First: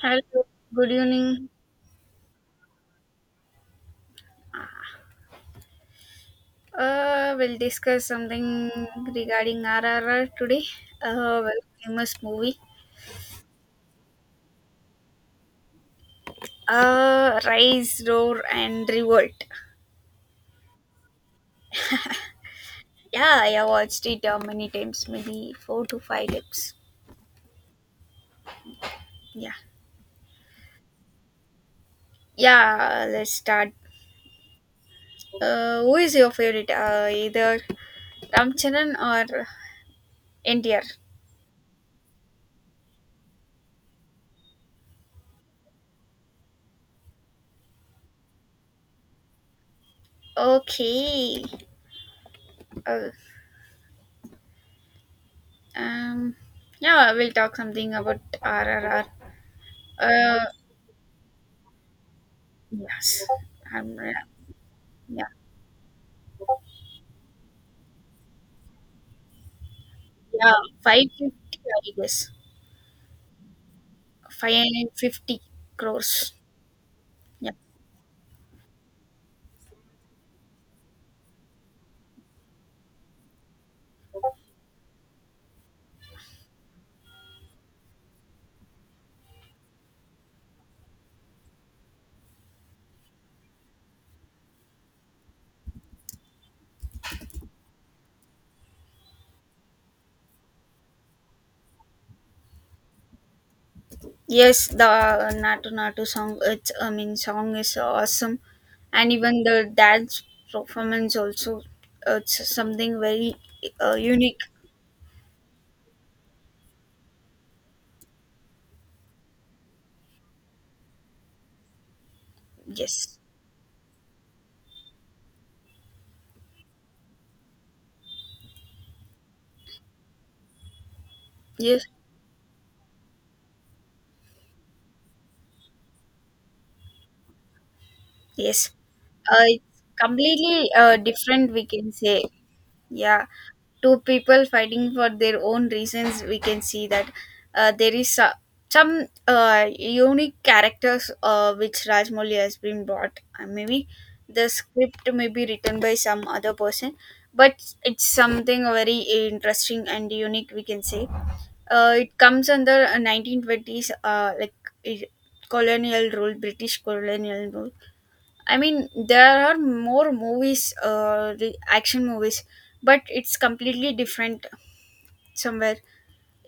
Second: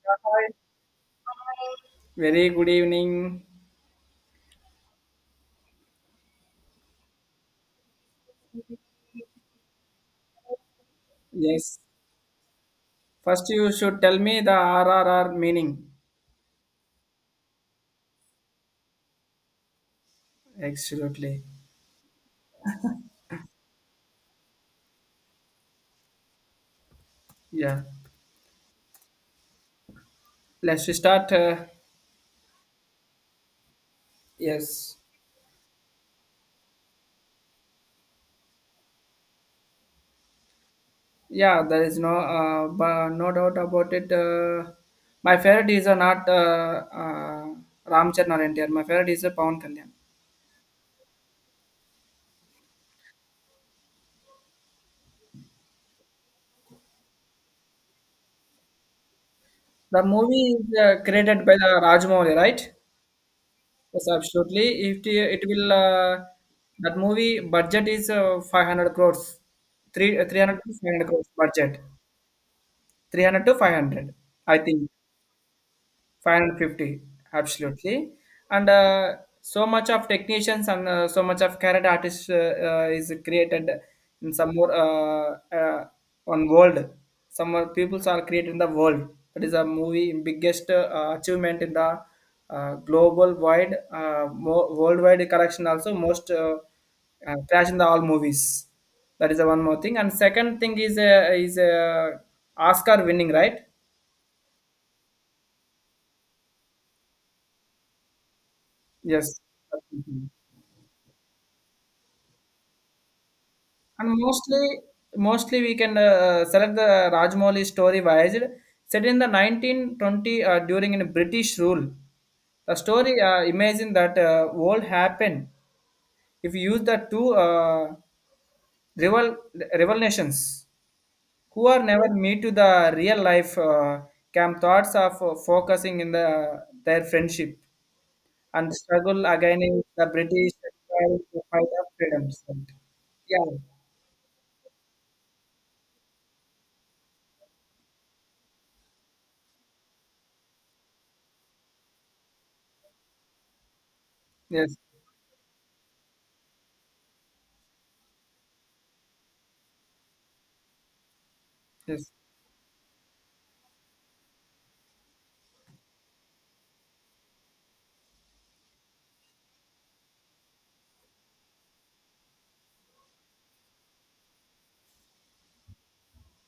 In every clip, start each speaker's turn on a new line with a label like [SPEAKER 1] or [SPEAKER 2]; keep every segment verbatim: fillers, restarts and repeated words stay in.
[SPEAKER 1] Hello,
[SPEAKER 2] Hi.
[SPEAKER 1] good evening.
[SPEAKER 2] Very good evening.
[SPEAKER 1] Uh, we'll discuss something regarding R R R today. Uh, well,
[SPEAKER 2] Yes.
[SPEAKER 1] famous movie.
[SPEAKER 2] First, you should tell me the R R R meaning.
[SPEAKER 1] Uh, Rise, Roar, and Revolt.
[SPEAKER 2] Absolutely.
[SPEAKER 1] Yeah, I have watched it uh, many times, maybe four to five times.
[SPEAKER 2] Yeah.
[SPEAKER 1] Yeah,
[SPEAKER 2] Let's start. Uh,
[SPEAKER 1] yeah. Let's start.
[SPEAKER 2] yes.
[SPEAKER 1] Uh, who is your favorite? Uh, either Ramcharan or N T R.
[SPEAKER 2] Yeah, there is no uh, but no doubt about it. Uh, my favorite is uh, not uh, uh, Ram Charan or N T R. My favorite is uh, Pawan Kalyan.
[SPEAKER 1] Okay. Uh, um. Yeah, we'll talk something about R R R.
[SPEAKER 2] The
[SPEAKER 1] Uh,
[SPEAKER 2] movie is uh, created by the Rajmouli, right?
[SPEAKER 1] yes. I'm
[SPEAKER 2] Yes,
[SPEAKER 1] Yeah.
[SPEAKER 2] absolutely. If
[SPEAKER 1] Yeah,
[SPEAKER 2] it, it will, uh, that movie budget is uh, five hundred crores, three, uh,
[SPEAKER 1] yeah,
[SPEAKER 2] three hundred to five hundred crores
[SPEAKER 1] five fifty,
[SPEAKER 2] budget,
[SPEAKER 1] I guess.
[SPEAKER 2] three hundred to five hundred, I think.
[SPEAKER 1] five fifty crores.
[SPEAKER 2] five hundred fifty,
[SPEAKER 1] Yeah.
[SPEAKER 2] absolutely. And uh, so much of technicians and uh, so much of carrot artists, uh, uh, is created in some more, uh, uh, on world, some more peoples are created in the world. That is a movie biggest uh, achievement in the uh, global wide, uh, mo- worldwide collection, also most uh, uh, crash in the all movies. That is the one more thing. And second thing is uh, is uh, oscar winning, right?
[SPEAKER 1] Yes, the Natu Natu song, it's, I mean, song is awesome. And
[SPEAKER 2] Yes.
[SPEAKER 1] even the dance performance also, it's something very uh,
[SPEAKER 2] And
[SPEAKER 1] unique.
[SPEAKER 2] mostly, mostly we can uh, select the Rajmoli story Vayajid, set in the nineteen twenty, uh, during in British rule. The
[SPEAKER 1] Yes,
[SPEAKER 2] story uh, imagine that uh, world happened if you use the two uh, rival rival nations who are
[SPEAKER 1] yes,
[SPEAKER 2] never meet to the real life, uh, camp thoughts of uh, focusing in the uh, their friendship and
[SPEAKER 1] yes.
[SPEAKER 2] struggle
[SPEAKER 1] Uh, it's
[SPEAKER 2] against the British
[SPEAKER 1] completely uh,
[SPEAKER 2] to
[SPEAKER 1] different, we
[SPEAKER 2] fight of
[SPEAKER 1] can say.
[SPEAKER 2] freedoms.
[SPEAKER 1] Yeah,
[SPEAKER 2] Yeah.
[SPEAKER 1] two people fighting for their own reasons, we can see that. Uh, there is uh, some uh, unique characters, uh, which Rajmoli has been brought, uh, maybe the
[SPEAKER 2] Yes.
[SPEAKER 1] script may be written by some other person, but it's something very interesting and unique, we can say. Uh,
[SPEAKER 2] Yes.
[SPEAKER 1] it comes under uh, nineteen twenties, uh, like it, colonial rule, British colonial rule. I mean, there are more movies, uh, re- action movies, but it's completely different somewhere.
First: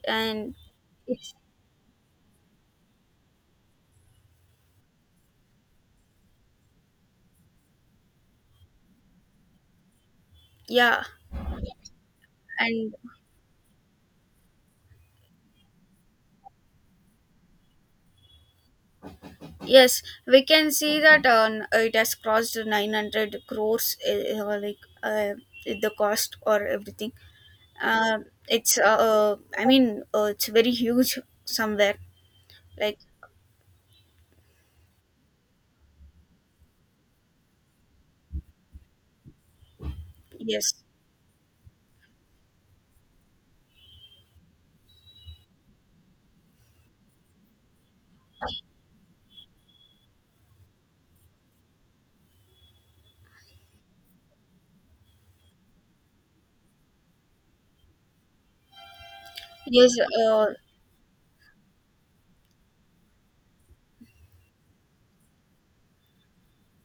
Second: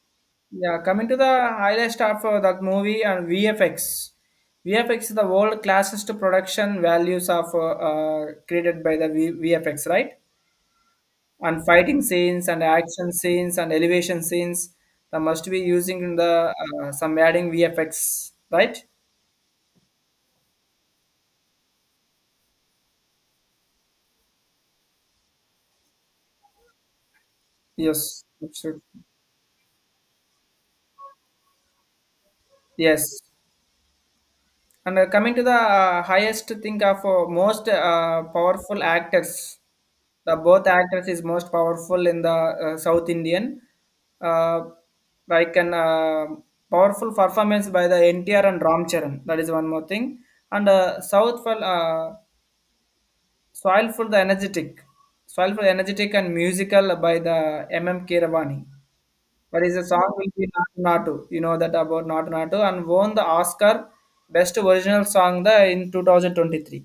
[SPEAKER 1] And
[SPEAKER 2] Yeah, coming to the
[SPEAKER 1] it's,
[SPEAKER 2] highlights of uh, that movie and V F X. V F X is the world classest production values of uh, uh, created by the v- VFX, right?
[SPEAKER 1] yeah,
[SPEAKER 2] And fighting scenes and
[SPEAKER 1] and
[SPEAKER 2] action scenes and elevation scenes that must be using in the uh, some adding V F X, right?
[SPEAKER 1] yes, we can see that uh, it has crossed nine hundred crores, uh, like uh, the cost or everything. Uh,
[SPEAKER 2] Yes,
[SPEAKER 1] it's, uh,
[SPEAKER 2] absolutely.
[SPEAKER 1] uh, I mean, uh, it's very huge somewhere. Like,
[SPEAKER 2] Yes. And uh, coming to the uh, highest thing of uh, most uh, powerful actors. The both
[SPEAKER 1] yes,
[SPEAKER 2] actors is most powerful in the uh, South Indian, uh, like an uh, powerful performance by the N T R and ram charan. That is one more thing. And uh, south for uh, soil for the energetic soil for energetic and musical by the mm Kiravani. That is a
[SPEAKER 1] yes,
[SPEAKER 2] song will be
[SPEAKER 1] uh,
[SPEAKER 2] Natu Natu. You know that about Natu Natu and won the Oscar best original song, the in two thousand twenty-three.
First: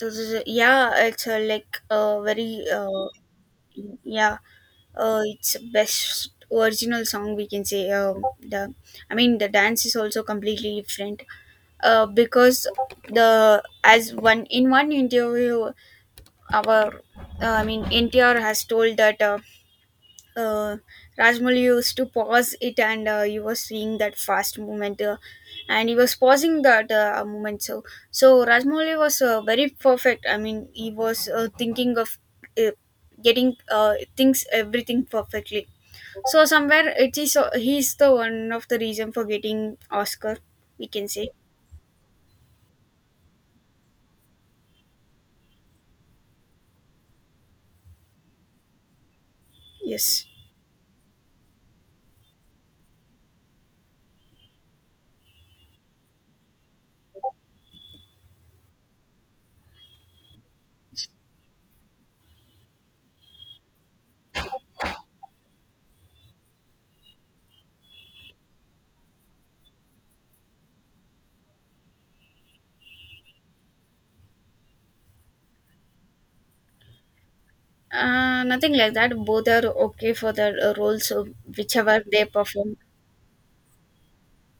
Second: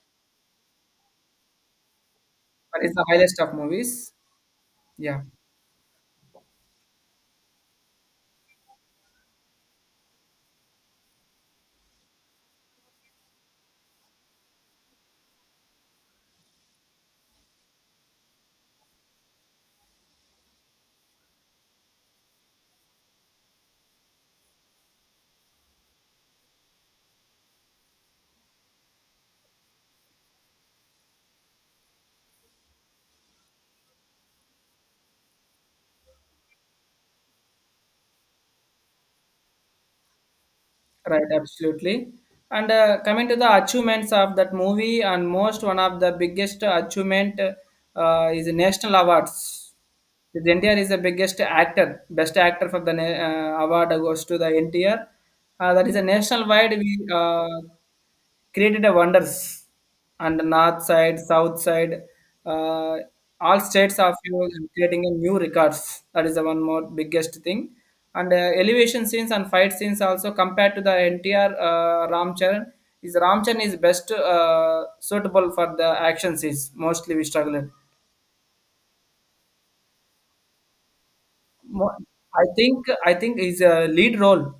[SPEAKER 1] this is, yeah, it's uh, like uh, very,
[SPEAKER 2] But it's the
[SPEAKER 1] uh,
[SPEAKER 2] highest of movies.
[SPEAKER 1] yeah, uh,
[SPEAKER 2] Yeah.
[SPEAKER 1] it's best original song, we can say. Um, the I mean, the dance is also completely different uh, because the as one in one interview our uh, I mean NTR has told that uh, uh, Rajmoli used to pause it, and uh, you were seeing that fast movement, uh, and he was pausing that uh, movement. So so Rajmouli was uh, very perfect. I mean he was uh, thinking of uh, getting uh, things everything perfectly. So somewhere it is he's the one of the reason for getting Oscar. We can
[SPEAKER 2] Right,
[SPEAKER 1] say
[SPEAKER 2] absolutely. And uh, coming to the achievements of that movie, and most one of the biggest achievement, uh, is national awards.
[SPEAKER 1] yes.
[SPEAKER 2] The N T R is the biggest actor, best actor for the na- uh, award goes to the N T R. Uh, that is a national wide we uh, created a wonders on the north side, south side, uh, all states of you creating a new records. That is the one more biggest thing. And uh, elevation scenes and fight scenes also compared to the N T R, uh, Ramcharan is Ramcharan is best uh, suitable for the action scenes. Mostly we struggled.
[SPEAKER 1] Uh, nothing like that. Both are okay for the uh, roles of
[SPEAKER 2] Mo-
[SPEAKER 1] whichever they
[SPEAKER 2] I
[SPEAKER 1] perform.
[SPEAKER 2] think I think is a lead role.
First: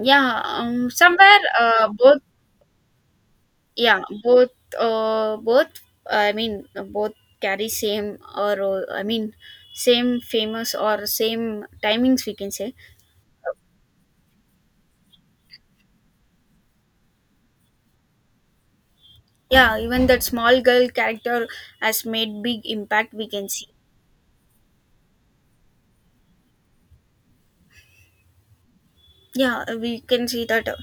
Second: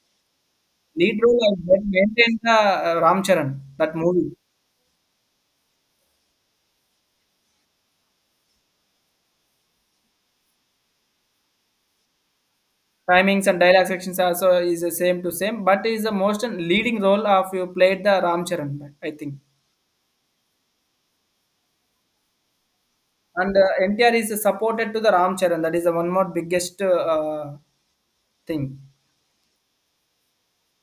[SPEAKER 1] Yeah, um,
[SPEAKER 2] Lead
[SPEAKER 1] somewhere
[SPEAKER 2] role I
[SPEAKER 1] uh, both.
[SPEAKER 2] maintained the uh, Ramcharan that
[SPEAKER 1] Yeah,
[SPEAKER 2] movie.
[SPEAKER 1] both. Uh, both. I mean, both carry same or role. I mean, same famous or same timings. We can say.
[SPEAKER 2] Timings and dialogue sections also is the same to same, but is the most leading role of you played the Ram Charan, I think.
[SPEAKER 1] Yeah, even that small girl character has made big impact. We can
[SPEAKER 2] And
[SPEAKER 1] see.
[SPEAKER 2] uh, N T R is supported to the Ram Charan. That is the one more biggest uh, thing.
[SPEAKER 1] Yeah, uh, we can see that uh,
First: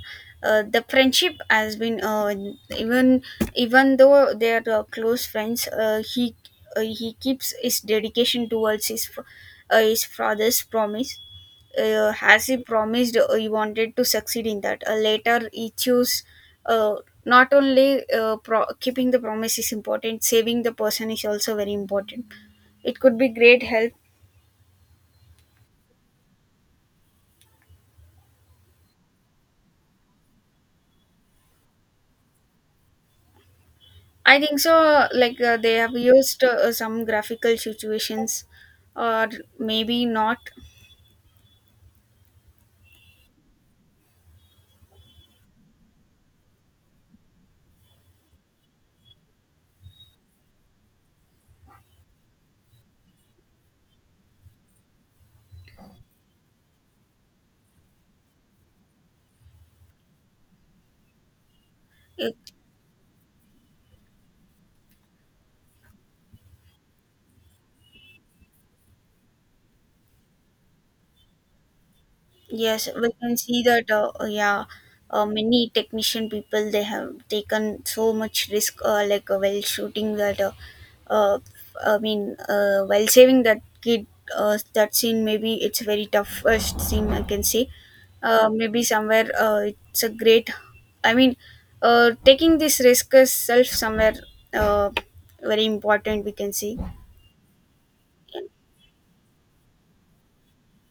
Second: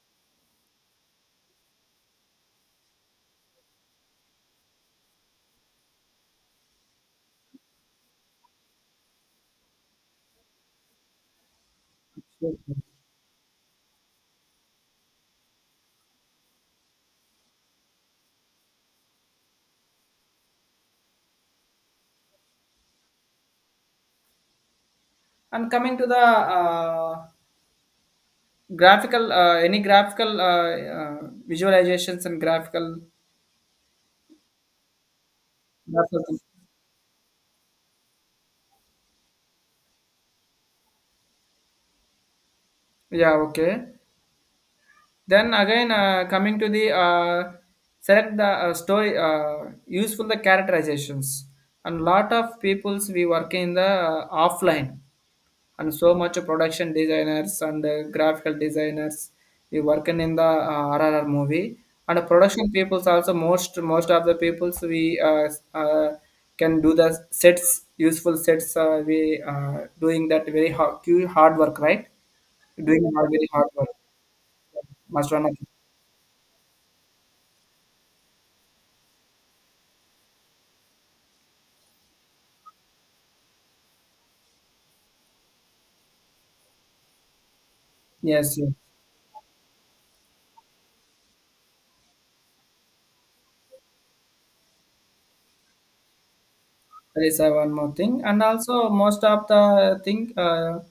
[SPEAKER 1] uh, the friendship has been uh, even even though they are uh, close friends, uh, he uh, he keeps his dedication towards his fa- uh, his father's promise, uh, as he promised, uh, he wanted to succeed in that. Uh, later he chose, uh, not only uh, pro- keeping the promise is important, saving the person is also very important. It could be great help.
[SPEAKER 2] And coming to the uh, graphical, uh, any graphical uh, uh, visualizations and graphical,
[SPEAKER 1] I think so. Like uh, they have
[SPEAKER 2] graphical. thing.
[SPEAKER 1] used uh, some graphical situations, or maybe not.
[SPEAKER 2] Yeah, okay. Then again, uh, coming to the uh, select the uh, story, uh, useful the characterizations. And lot of peoples we work in the uh, offline, and so much production designers and uh, graphical designers we working in the uh, R R R movie. And production peoples also most most of the peoples we uh, uh, can do the sets useful sets, uh, we uh, doing that very hard, hard work, right?
[SPEAKER 1] Yes,
[SPEAKER 2] Doing
[SPEAKER 1] we
[SPEAKER 2] hard,
[SPEAKER 1] can
[SPEAKER 2] very
[SPEAKER 1] see
[SPEAKER 2] hard work,
[SPEAKER 1] that. Uh, uh, yeah, uh,
[SPEAKER 2] must run a.
[SPEAKER 1] many technician people they have taken so much risk, uh, like uh, while shooting that. Uh, uh, I mean, uh, while saving that kid, uh, that scene maybe it's very tough first scene, I can say. Uh,
[SPEAKER 2] Yes, yes.
[SPEAKER 1] maybe somewhere uh, it's a great. I mean, uh, taking this risk is self somewhere, uh, very important. We can see.
[SPEAKER 2] There is uh, one more thing, and also most of the thing, uh,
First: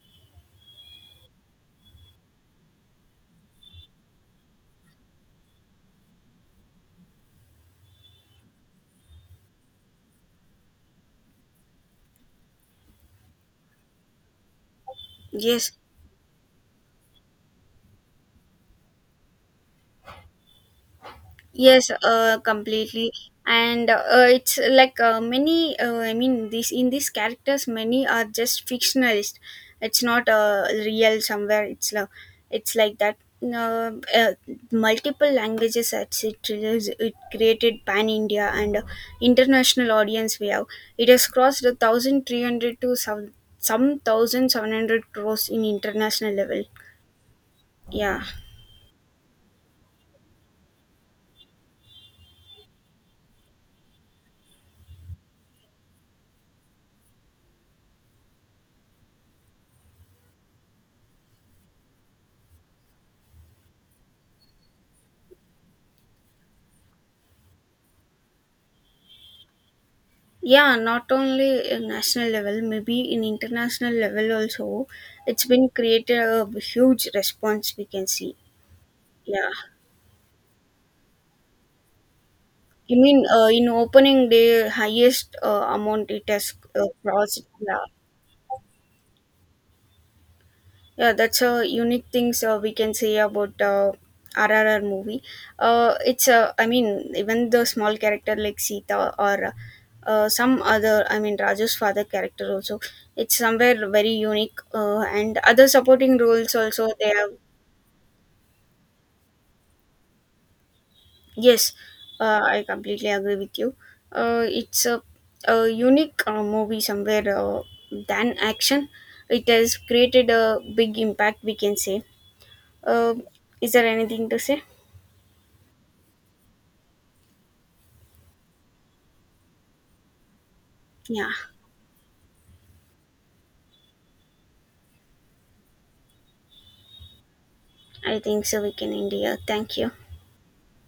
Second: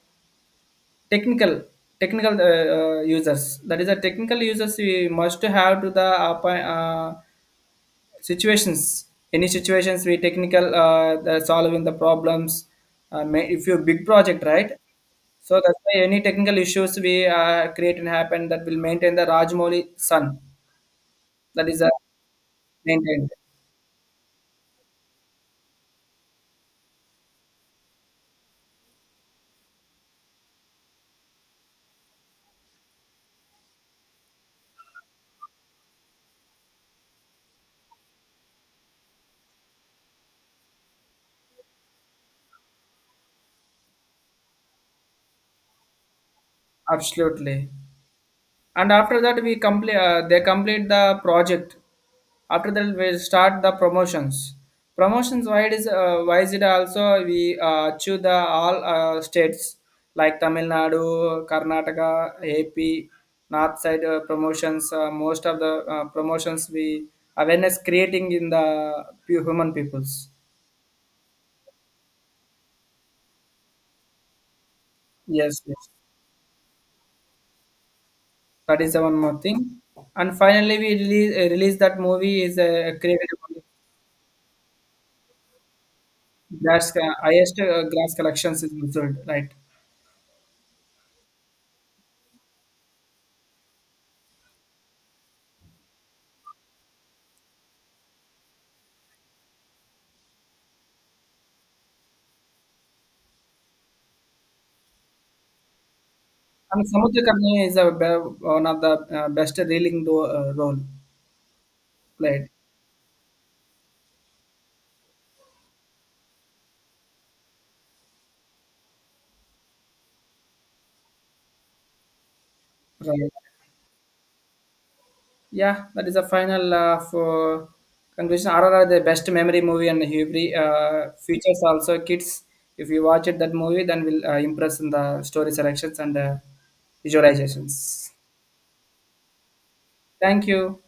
[SPEAKER 2] technical technical uh, uh, users. That is a technical users we must have to the appo- uh, situations. Any situations we technical, uh, the solving the problems. Uh, may- if you big project, right? So
[SPEAKER 1] Yes,
[SPEAKER 2] that's why any technical issues we uh, create and happen, that will maintain the Rajmoli sun. That is a
[SPEAKER 1] yes, uh, completely.
[SPEAKER 2] maintained,
[SPEAKER 1] And uh, it's like uh, many, uh, I mean, this in these characters, many are just fictionalist. It's not uh, real somewhere. It's love. It's like that. Uh, uh, Multiple languages at it, released- it created pan India and uh, international audience. We have it has crossed a thousand three hundred to some some thousand seven hundred crores in international level.
[SPEAKER 2] absolutely.
[SPEAKER 1] Yeah.
[SPEAKER 2] And after that we complete uh, they complete the project. After that we start the promotions, promotions wide is uh, wise, it also we uh, choose the all uh, states like Tamil Nadu, Karnataka, A P, north side uh, promotions. Uh, most of the uh, promotions we awareness creating in the pu- human peoples.
[SPEAKER 1] Yeah, not only in national level, maybe in international level also, it's
[SPEAKER 2] Yes,
[SPEAKER 1] been
[SPEAKER 2] yes.
[SPEAKER 1] created a huge response, we can see.
[SPEAKER 2] That is the one more
[SPEAKER 1] Yeah,
[SPEAKER 2] thing. And finally we release, uh, release that movie is uh,
[SPEAKER 1] you mean
[SPEAKER 2] created.
[SPEAKER 1] uh, in opening day highest uh, amount it has uh,
[SPEAKER 2] That's the
[SPEAKER 1] crossed.
[SPEAKER 2] highest uh,
[SPEAKER 1] Yeah.
[SPEAKER 2] glass collections is result, right?
[SPEAKER 1] Yeah, that's a unique things, uh, we can say about uh, R R R movie. Uh, it's uh, I mean, even the small character like Sita or uh, some other, I mean, Raju's father character also. It's somewhere very unique, uh, and other supporting roles
[SPEAKER 2] And
[SPEAKER 1] also they
[SPEAKER 2] Samudra
[SPEAKER 1] have.
[SPEAKER 2] Karni is a be- one of the uh, best reeling do- uh, role
[SPEAKER 1] Yes, uh,
[SPEAKER 2] played,
[SPEAKER 1] I completely agree with you. Uh, it's a, a unique uh, movie somewhere, uh, than action. It has created a big impact, we can say. Uh,
[SPEAKER 2] right?
[SPEAKER 1] is there anything to say?
[SPEAKER 2] Yeah, that is the final uh, for conclusion. R R R the best memory movie and every uh,
[SPEAKER 1] Yeah,
[SPEAKER 2] features also kids. If you watch it that movie, then will uh, impress in the story selections and uh, visualizations.
[SPEAKER 1] I think so. We can end here. Thank you.
[SPEAKER 2] Thank you.